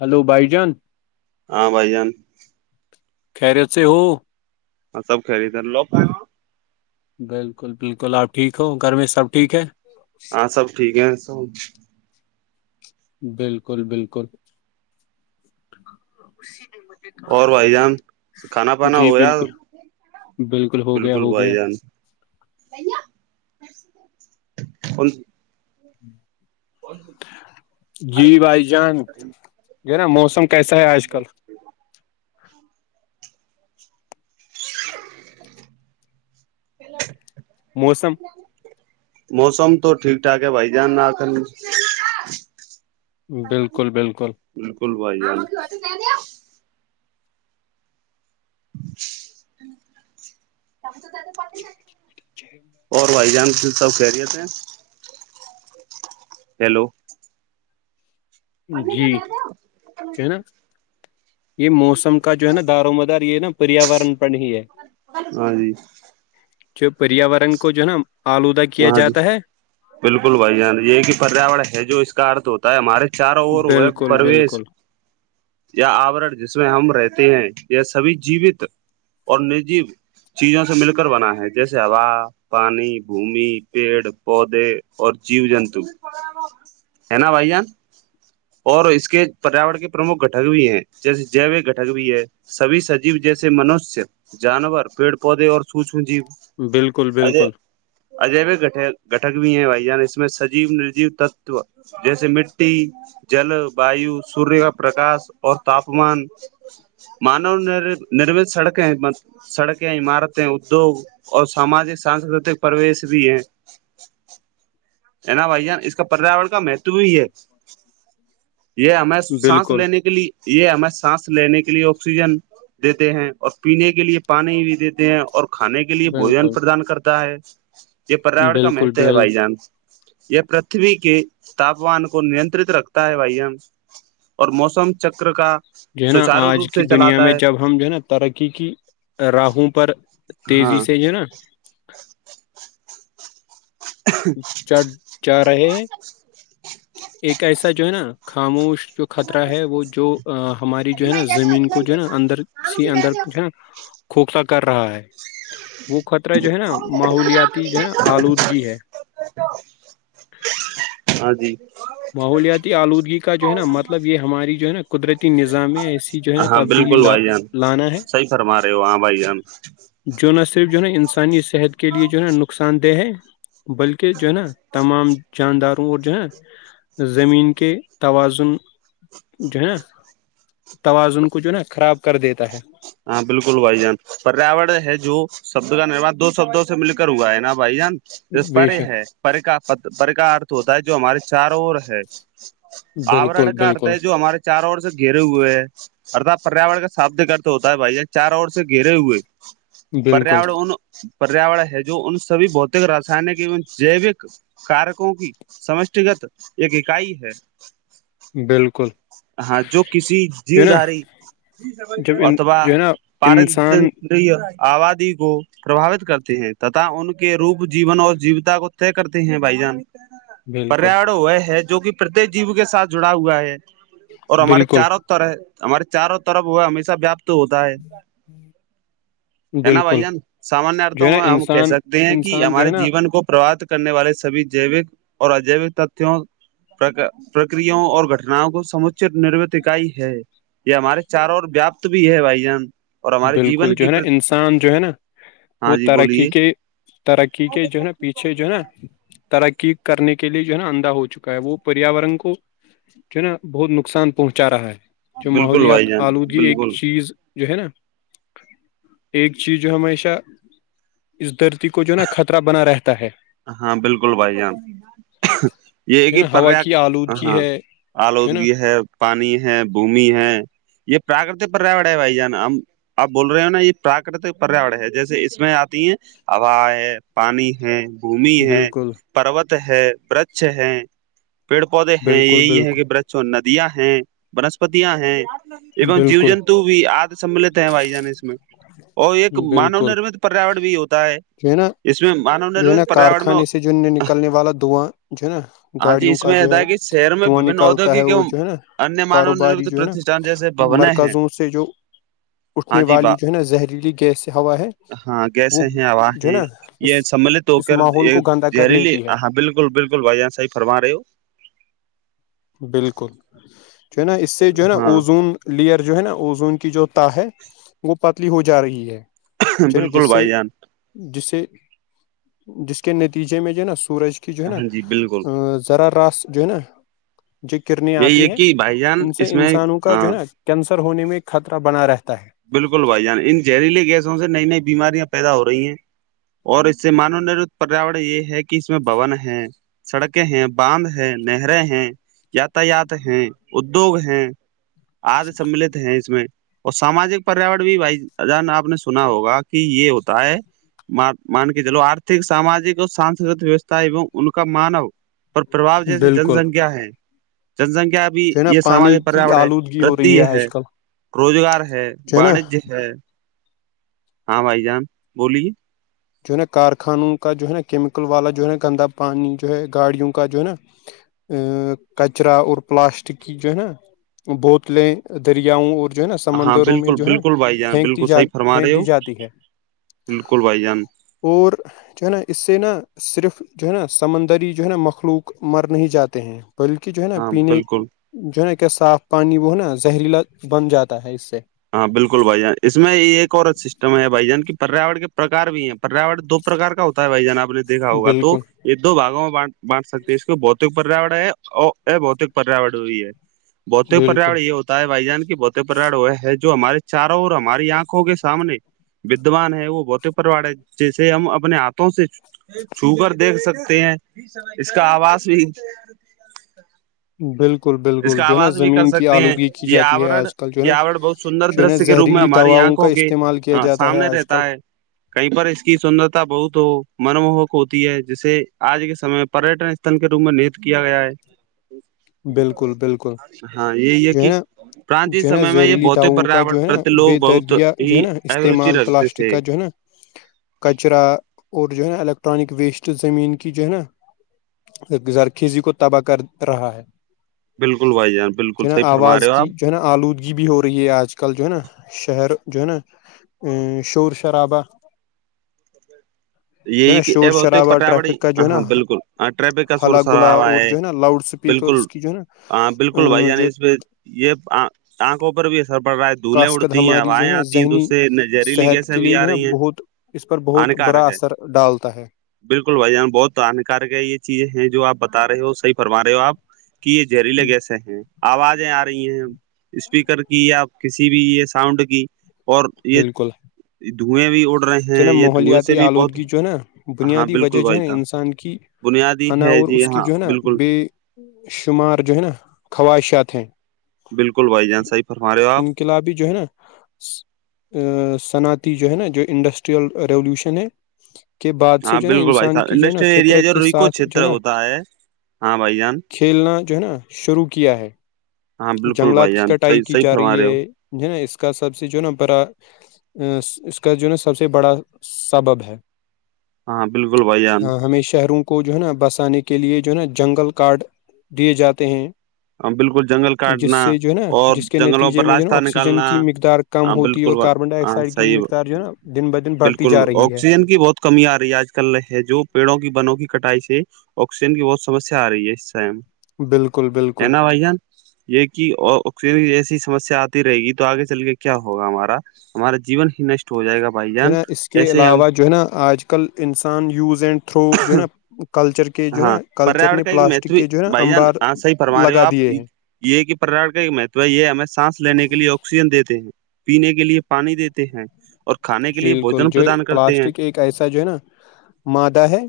hello بائی جان ہاں بھائی جان خیریت سے ہو ہاں سب خ رہی تھ لو بالکل بالکل آپ ٹھیک ہو گھر میں سب ٹھیک ہے ہاں سب ٹھیک ہے سب بالکل بالکل اور بھائی جان کھانا پانا ہو جی گیا بالکل ہو گیا بالکل ہو بھائی گیا جان اور ہوں جی بھائی جان نا موسم کیسا ہے آج کل پل موسم موسم تو ٹھیک ٹھاک ہے بھائی جان رکھ بالکل بالکل بالکل بھائی ب تو تو پ ٹھیک ہے اور بھائی جان پ سب کہرییت ہیں ہیلو جی کہ نا یہ موسم کا جو ہے نا دار مدار یہ نا پریاورن پ ہی ہے ہاں جی جو پریاورن کو جو نا آلودہ کیا ہاں جی جاتا ہے بالکل بھائی جان یہ کہ پریاورر ہے جو اس کا ارھ ہوتا ہے تو ہمے چار اور ہوئے بالکل پرویش بالکل یا آورن جس میں ہم رہتے ہیں یا سبھی جیوت اور نجی چیزوں سے مل کر بنا ہے جیسے ہوا پانی بھمی پیڑ پودے اور جیو جنتو ہے نا بھ جان اور اس کے پریاورن کے پرمکھ گٹک بھی ہیں جیسے جیو گٹک بھی ہے سبھی سجیو جیسے منشیہ جانور پیڑ پودے اور سوشم جیو بالکل بالکل اجیب گٹ گٹک بھی ہیں بھائی جان اس میں سجیو نجیو تتو جیسے مٹی جل وایو سوریہ کا پرکاش اور تاپمان مانو ن نرمت سڑکیں ہیں سڑکیں عمارتیں ادیوگ اور ساماجک سانسکرتک پرویش بھی ہے ہے نا بھائی جان اس کا پریاورن کا مہتو بھی ہے یہ ہمیں سانس بالکل لینے کے لیے یہ ہمیں سانس لینے کے لیے آکسیجن دیتے ہیں اور پینے کے لیے پانی بھی دیتے ہیں اور کھانے کے کے لیے بوجن بالکل پردان کرتا ہے یہ پریا کا بالکل مہتو ب ہے بھائی جان یہ پرتھوی کے تاپمان کو نیترت رکھتا ہے بھائی ہم ہم اور موسم چکر کا جو ہے نا سچارو آج روپ کی سے دنیا چلاتا میں ہے جب ہم جو ہے نا ترقی کی راہوں پر تیزی ہاں سے جو ہے نا چڑ جا رہے ہیں ایک ایسا جو ہے نا خاموش جو خطرہ ہے وہ جو ہماری جو ہے نا زمین کو جو ہے نا اندر سی اندر جو ہے نا کھوکھتا کر رہا ہے وہ خطرہ جو ہے نا ماحولیاتی جو ہے نا آلودگی ہے ہاں جی ماحولیاتی آلودگی کا جو ہے نا مطلب یہ ہماری جو ہے نا قدرتی نظام میں ایسی جو ہے نا ہاں تبدیلی بالکل ل بھائی جان لانا ہے صحیح فرما رہے ہو ہاں بھائی جان جو نہ صرف جو ہے نا انسانی صحت کے لیے جو ہے نا نقصان دہ ہے بلکہ جو ہے نا تمام جانداروں اور جو ہےا زمین کے توازن جو ہے نا توازن کو جو نا خراب کر دیتا ہے ہاں بالکل بھائی جان پریاور ہے جو شبد کا نرا دو شبدوں سے مل کر ہوا ہے نا بھائی جان جو بے پرے شک ہے پر کا پر کا ارتھ ہوتا ہے جو ہمارے چار ہے بالکل آوررن کا ارت بالکل ہے جو ہمارے چار اورور سے گھیرے ہوئے ہیں ارھاپ پریاور کا ساب د کرتے ہوتا ہے بھائی چار اور سے گھیرے ہوئے پریا بالکل ان پریاور ہے جو ان سبھی بھتک رسائنک ای جیوک کارکوں کی سمشٹیگت ایک اکائی ہے بالکل ہاں جو کسی جو جیو ہے نا داری جب ان اتبا جو ہے نا انسان پارتری آادی کوو پرباوت کرتے ہیں تتا ان کے روپ جیون اور جیوتا کو طے کرتے ہیں بھائی جان بالکل پریاور وہ ہے جو کہ پرتیک جیو کے ساتھ جڑا ہوا ہے اور ہمارے بالکل چاروں طرف ہے ہمارے چاروں طرف وہ ہے ہمیشہ ہوتا ہے ہ ہ ہے نا بھائی جان سامانیہ جو ہے ارتھوں نا میں ہم کہہ انسان سکتے ہیں کہ انسان جو ہمارے ہے نا جیون کو پربات کرنے والے سبھی جیوک اور اجیوک تتوں پرکر اور گٹناؤں کو سچ نروت اکائی ہے یہ ہمارے چار اور ویاپت بھی ہے بھائی جان اور ہمارے بالکل جیون جو ہے کی نا انسان جو ہے نا ہاں وہ جی ترقی بولیے کے ترقی کے جو ہے نا پیچھے اھے جو ہے نا ترقی کرنے کے لیے جو ہے نا اندھا ہو چکا ہے وہ پریاورن کو جو ہے نا بہت نقصان پہنچا رہا ہے جو بالکل بھائی ماحولیات جان آلودگی ایک بالکل چیز جو ہے نا ایک چیز جو ہمیشہ اس دھرتی کو جو ہے نا خطرہ بنا رہتا ہے ہاں بالکل بھائی جان یہ ایک جو ہی ہے نا پر ہوا کی آلودگی ہاں ہے جو نا آلودگی ہے پانی ہے بھمی ہے یہ پراکرت پر رہ رہا ہے بھائی جان ہم آپ بول رہے ہو نا یہ پراکرتک پریاور ہے جیسے اس میں آتی ہیں ہبا ہے پانی ہے بھومی ہے بالکل پروت ہے برچ ہے پیڑ پودے ہیں بالکل یہی ہے بالکل کہ برچ ندیاں ہیں بنسپتیاں ہیں ای جیو بالکل جنتو بھی آد سملت ہیں بھائی جان اس میں اور ایک مانو بالکل نرمت پریاور بھی ہوتا ہے جو نا اس میں مانو جو ہے نا نرمت کارخانے سے جو نکلنے والا دواں جو ہے نا ہاں جی گاڑیوں اس کا میں جو ہے کہ شہر میں دھواں وبن نکال ہوتا ہے ادیوگک وہ ایوم جو ہے نا انیہ مانو کاروباری نرت جو ہے نا پرتشٹھان جیسے بھونے ہیں مرکزوں سے جو ہاں اٹھنے جی والی با جو ہے نا زہریلی گیس ہوا ہے ہاں وہ گیسیں ہیں ہوا جو ہے ہیں نا اس یہ سملت ہو اس کر ماحول یہ کو گندا کر زہریلی لیتی ہے ہاں بالکل بالکل بائی صح فرما رہ ہو بالکل جو ہے نا اس سے جو ہے نا ہاں اوزون لیئر جو ہے نا اوزون کی جو تا ہے وہ پتلی ہو جا رہی ہے ج نا بالکل جس سے بھائی جان جسے جس کے نتیجے میں جو نا سورج جو ہے نا ہاں جی بالکل ا ذرا راس جو ہے نا جو کرنیں یہی آتی ہے ہیں کہ بھائی جان ان سے اس میں انسانوں کا جو ہے ہاں نا کینسر ہونے میں خطرہ بنا رہتا ہے بالکل بھائی جان ان زہریلی گیسوں سے نئی نئی بیماریاں پیدا ہو رہی ہیں اور اس سے مان نھ پریاور یہ ہے کہ اس میں بھون ہے سڑکیں ہیں باندھ ہے نہریں ہیں یاتایات ہیں ادوگ ہیں آد سب ملت ہیں اس میں اور ساماجک پریاور بھی بھائی جان آپ نے سنا ہوگا کہ یہ ہوتا ہے مان کے چلو آرتک ساماجک اور سانسکتک ویوستھا ای ان کا مانو اور پربو ہے جیسی جن بالکل سنکھیا ہے جن سنکھیا بھی جو ہے نا یہ پانی ساماجک کی پریاور ہے آلودگی ہو رہی ودھی ہے آج کل روزگار ہے جو نا وانجیہ ہے ہاں بھائی جان بولیے جو ہے نا کارخانوں کا جو ہے نا کیمیکل والا جو ہے نا گندا پانی جو ہے گاڑیوں کا جو ہے نا ا کچرا اور پلاسٹک کی جو ہے نا بوتلیں دریاؤں اور جو ہے نا ہاں سمندروں میں بالکل جو ہے نا بالکل بھائی جان پھینکتی بالکل ج صحیح فرما رہے پھینک ہو دی جاتی ہے بالکل بائی جان اور جو ہے نا اس سے نا صرف جو ہے نا سمندری جو ہے نا مخلوق مر نہیں جاتے ہیں بلکہ جو ہے نا ہاں پینے بالکل جو ہے نا کیا صاف پانی وہ ہے نا زہریلا بن جاتا ہے اس سے ہاں بالکل بھائی جان اس میں ایک اور سسٹم ہے بھائی جان کی پریاور کے پرکار بھی ہیں پریا دو پرکار کا ہوتا ہے بھائی جن آپ نے دیکھا ہوگا تو بالکل یہ دو باگوں میں بانٹ سکتے ہیں اس کی بہتک پریاور ہے اور بھتک پریاورن ہوئی ہے بہتے بالکل پراڑ یہ ہوتا ہے بھائی جان کی بہتے پراڑ وہ ہے جو ہمارے چاروں اور ہماری آنکھ ہو گے سامنے ودوان ہے وہ بہت پرواڑ ہے جیسے ہم اپنے ہاتھوں سے چوگر دیکھ سکتے ہیں اس کا آواز بھی بالکل اس بالکل کا جو ہے نا آواز بھی کر زمین کی سکتے ہیں آلودگی کی یہ جاتی ہے آ آج کل جو ہے یہ نا آور بہت سندر جو ہے نا دشیہ کے روپ میں زہریلی ہماری دواؤں کا آنکھوں کے استعمال کیا جاتا ہے سامنے آج کل رہتا ہے کہیں پر اس کی سندرتا بہت ہو من موہک ہوتی ہے جسے آج کے سم پریٹن ن کے روپ میں نیت کیا گیا ہے بالکل بالکل ہاں یہی جو ہے کہ نا پراچین جو ہے نا سمے میں یہ زہریلی بھتک دواؤوں کا پریاورن جو ہے نا پرتی بے لوگ بہت دردیا جو ہے ہی نا اروچی استعمال رکھتے پلاسٹک تھے کا جو ہے نا کچرا اور جو ہے نا الیکٹرانک ویسٹ زمین کی جو ہے نا زرخیزی کو تباہ کر رہا ہے بالکل بھائی جان بالکل جو ہے نا صحیح فرم رہے آواز ہو کی آپ جو ہے نا آلودگی بھی ہو رہی ہے آج کل جو ہے نا شہر جو ہے نا شور شرابہ ا جو ہے یہی نا کہ شور اب ہوتے شرابہ پٹا بڑی ٹریفک کا ہ جو ہے ہاں نا بالکل ہ ٹریفک کا ہلا سورس ہرا گلا ہوا اور ہے جو نا لاؤڈ بالکل اسپیکرس کی جو ہے نا ہاں بالکل بھائی ا جان جو اس یہ آنکھوں پر بھی اثر پڑ رہا ہے دھولیں کاسکد اڑتی ہیں ہماری جو ہے ہوائیں نا آتی ہیں تو ذہنی اس سے ن- زہریلی صحت گیسیں کے بھی لیے جو آ ہے نا رہی ہیں بہت اس پر بہت برا ہانیکارک ہے اثر ڈالتا ہے بالکل بھائی جان بہت ہانکار کے یہ چیزیں ہیں جو آپ بتا رہے ہو صحی فرما رہے ہو آپ کہ یہ زہریلے گیس ہیں آوازیں آ رہی ہیں اسپیکر کی یا کسی بھی یہ ساؤنڈ کی اور یہ دھوئیں بھی اڑ رہے ہیں چ نا یہ دھوئیں ماحولیاتی سے بھی بہت آلودگی جو ہے نا ہاں بنیادی بالکل وجہ جو بھائی ہے نا صاحب انسان کی بنیادی ہے اناور جی اس کی ہاں جو ہے نا بالکل بے شمار جو ہے نا خواہشات ہیں بالکل بھائی جان صحی فرم رہے ہو آپ کلابی جو ہے نا صنعتی جو ہے نا جو انڈسٹریل ریولوشن ہے کے بعد سے ہاں جو ہے نا بالکل بھائی انسان صاحب کی جو ہے نا انڈسٹریل ایریا فطرت جو کے ریکو ساتھ جو ہے چھیتر نا ہوتا ہاں بھائی جان کھیلنا جو ہے نا شروع کیا ہے ہاں بالکل بھائی جنگلات کی جان کٹائی صحیح کی صحیح جا فرما رہی رہے ہو ہے ج نا اس کا سب سے جو نا برا اس کا جو ہے نا سب سے بڑا سبب ہے ہاں بالکل بھائی جان ہمیں شہروں کے کو جو ہے نا بسانے کے لیے جو ہے نا جنگل کارڈ دیے جاتے ہیں ہاں بالکل جنگل جس کاٹنا سے جو ہے نا اور جس کے جنگلوں نتیجے پر میں جو ہے نا راستہ آکسیجن نکالنا کی مقدار کم ہاں ہوتی ہے اور بالکل بھائی- کاربن ڈائی ہاں آکسائڈ کی جو صحیح مقدار جو ہے نا دن بہ دن بڑھتی بالکل جا رہی ہے آکسیجن کی بہت کمی آ رہی ہے آج کل ہے جو پیڑوں کی بنوں کی کٹائی سے آکسیجن کی بہت سمیا آ رہی ہے اس ٹائم بالکل بالکل نا بھ جان یہ کہ آکسیجن کی جسی سسیا آتی رہے گی تو آگے چل کے کیا ہوگا ہمارا ہمارا جیون ہی نشٹ ہو جائے گا بھائی جو ہے جان نا اس کے ایسے ہم علاوہ جو ہے نا آج کل انسان یوز اینڈ تھرو جو ہے نا کلچر کے کے جو نا ہاں کلچر پریاور نے کا ایک مہتو پلاسٹک کے جو ہے نا بھائی جان امبار ہاں صحیح فرما رہے ہو لگا آپ دیے ہیں یہ کہ پرا کا مہتو ہے یہ ہمیں سانس لینے کے لیے آکسیجن دیتے ہیں پینے کے لیے پانی دیتے ہیں اور کھانے کے لیے بالکل بوجن جو پردان کرتے ہیں پلاسٹک ایک ایسا جو ہے نا مادہ ہے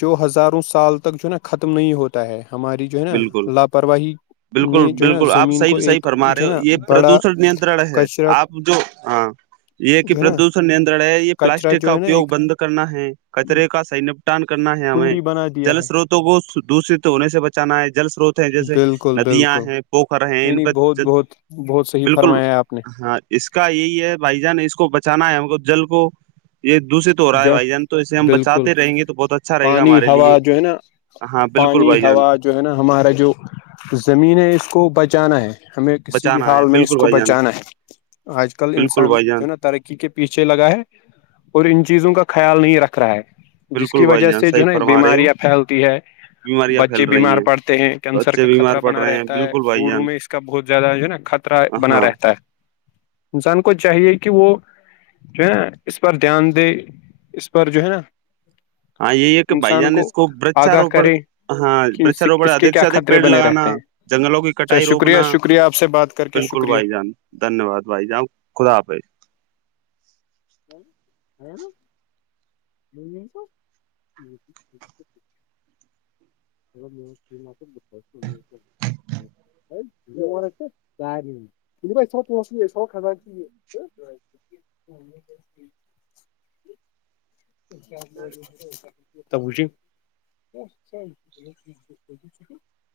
جو ہزاروں سال تک جو ہے نا ختم نہیں ہوتا ہے ہماری جو ہے نا بالکل لاپرواہی بالکل نے جو ہے نا بالکل آپ زمین صحی کو بھی صحی ایک فرما رہے جو ہے ہو نا یہ بڑا پردوشن نینترن ہے کچرا آپ پ جو ہاں یہ کہ جو ہے نا پردوشن نیترن ہے یہ کچرا پلاسٹک کا جو ہے نا اپیوگ ایک بند کرنا ہے کچرے کا س ٹان کرنا ہے ہمیں کنڈی بنا دیا جل ہے سروتوں کو دوشت ہونے سے بچانا ہے جل سروت ہیں جیسے بالکل ندیاں بالکل ہیں پوخر ہیں نہیں ان نہیں پ بہت بہت بہت صحیح بالکل فرمایا ہے آپ نے ہاں اس کا یہی ہے بھائی جان اس کو بچانا ہے ہم کو جل کو یہ دوسرے ہو رہا ہے جا بھائی جان تو اسے ہم بالکل بچاتے رہیں گے تو بہت اچھا رہے گا پانی ہمارے لیے ہوا جو ہے نا ہاں بالکل بھائی پانی جان ہوا جو ہے نا ہمارا جو زمین ہے اس کو بچانا ہے ہمیں کسی بھی بچانا ہے حال میں اس بالکل کو بھائی جان بچانا ہے آج کل بالکل انسان بھائی جان جو نا ترقی کے پیچھے لگا ہے اور ان چیزوں کا خیال نہیں رکھ رہا ہے جس بالکل کی بھائی وجہ جان سے جو صحیح نا فرما رہے ہو بیماریاں پھیلتی ہے بیماریاں پھیل بچے رہی بیمار پڑتے ہیں کینسر بچے کا بیمار خطرہ پڑ بنا رہے ہیں رہتا ہے بالکل بھائی بوڑو جان میں اس کا بہت زیادہ جو ہے ناطر بنا ہاں رہتا ہے انسان کو چاہیے کہ وہ جو ہےا اس پر دھیان دے اس پر جو ہے نا ہاں یہی ہے کہ بھائی جان اس کو آگاہ ورچاروپڑ کرے ہاں کہ ورچاروپڑ اس کے ادک کیا سے ادک خطرے پیڑ بنے لگانا رہتے ہیں جنگلوں کی اچھا کٹائی شکریہ روکنا شکریہ آپ سے بات کر کے بالکل شکریہ بھائی جان دھنیہ واد بھائی جانؤ خدا حافظ نا ا م ب تھو پوس تھو کھانچ ہ کیا بوجے [inaudible]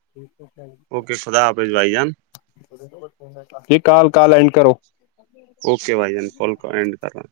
ٹھیک ہے سر اوکے خدا حافظ بھائی جان جی کال کال اینڈ کرو اوکے بھائی جین کال اڈ کر رہا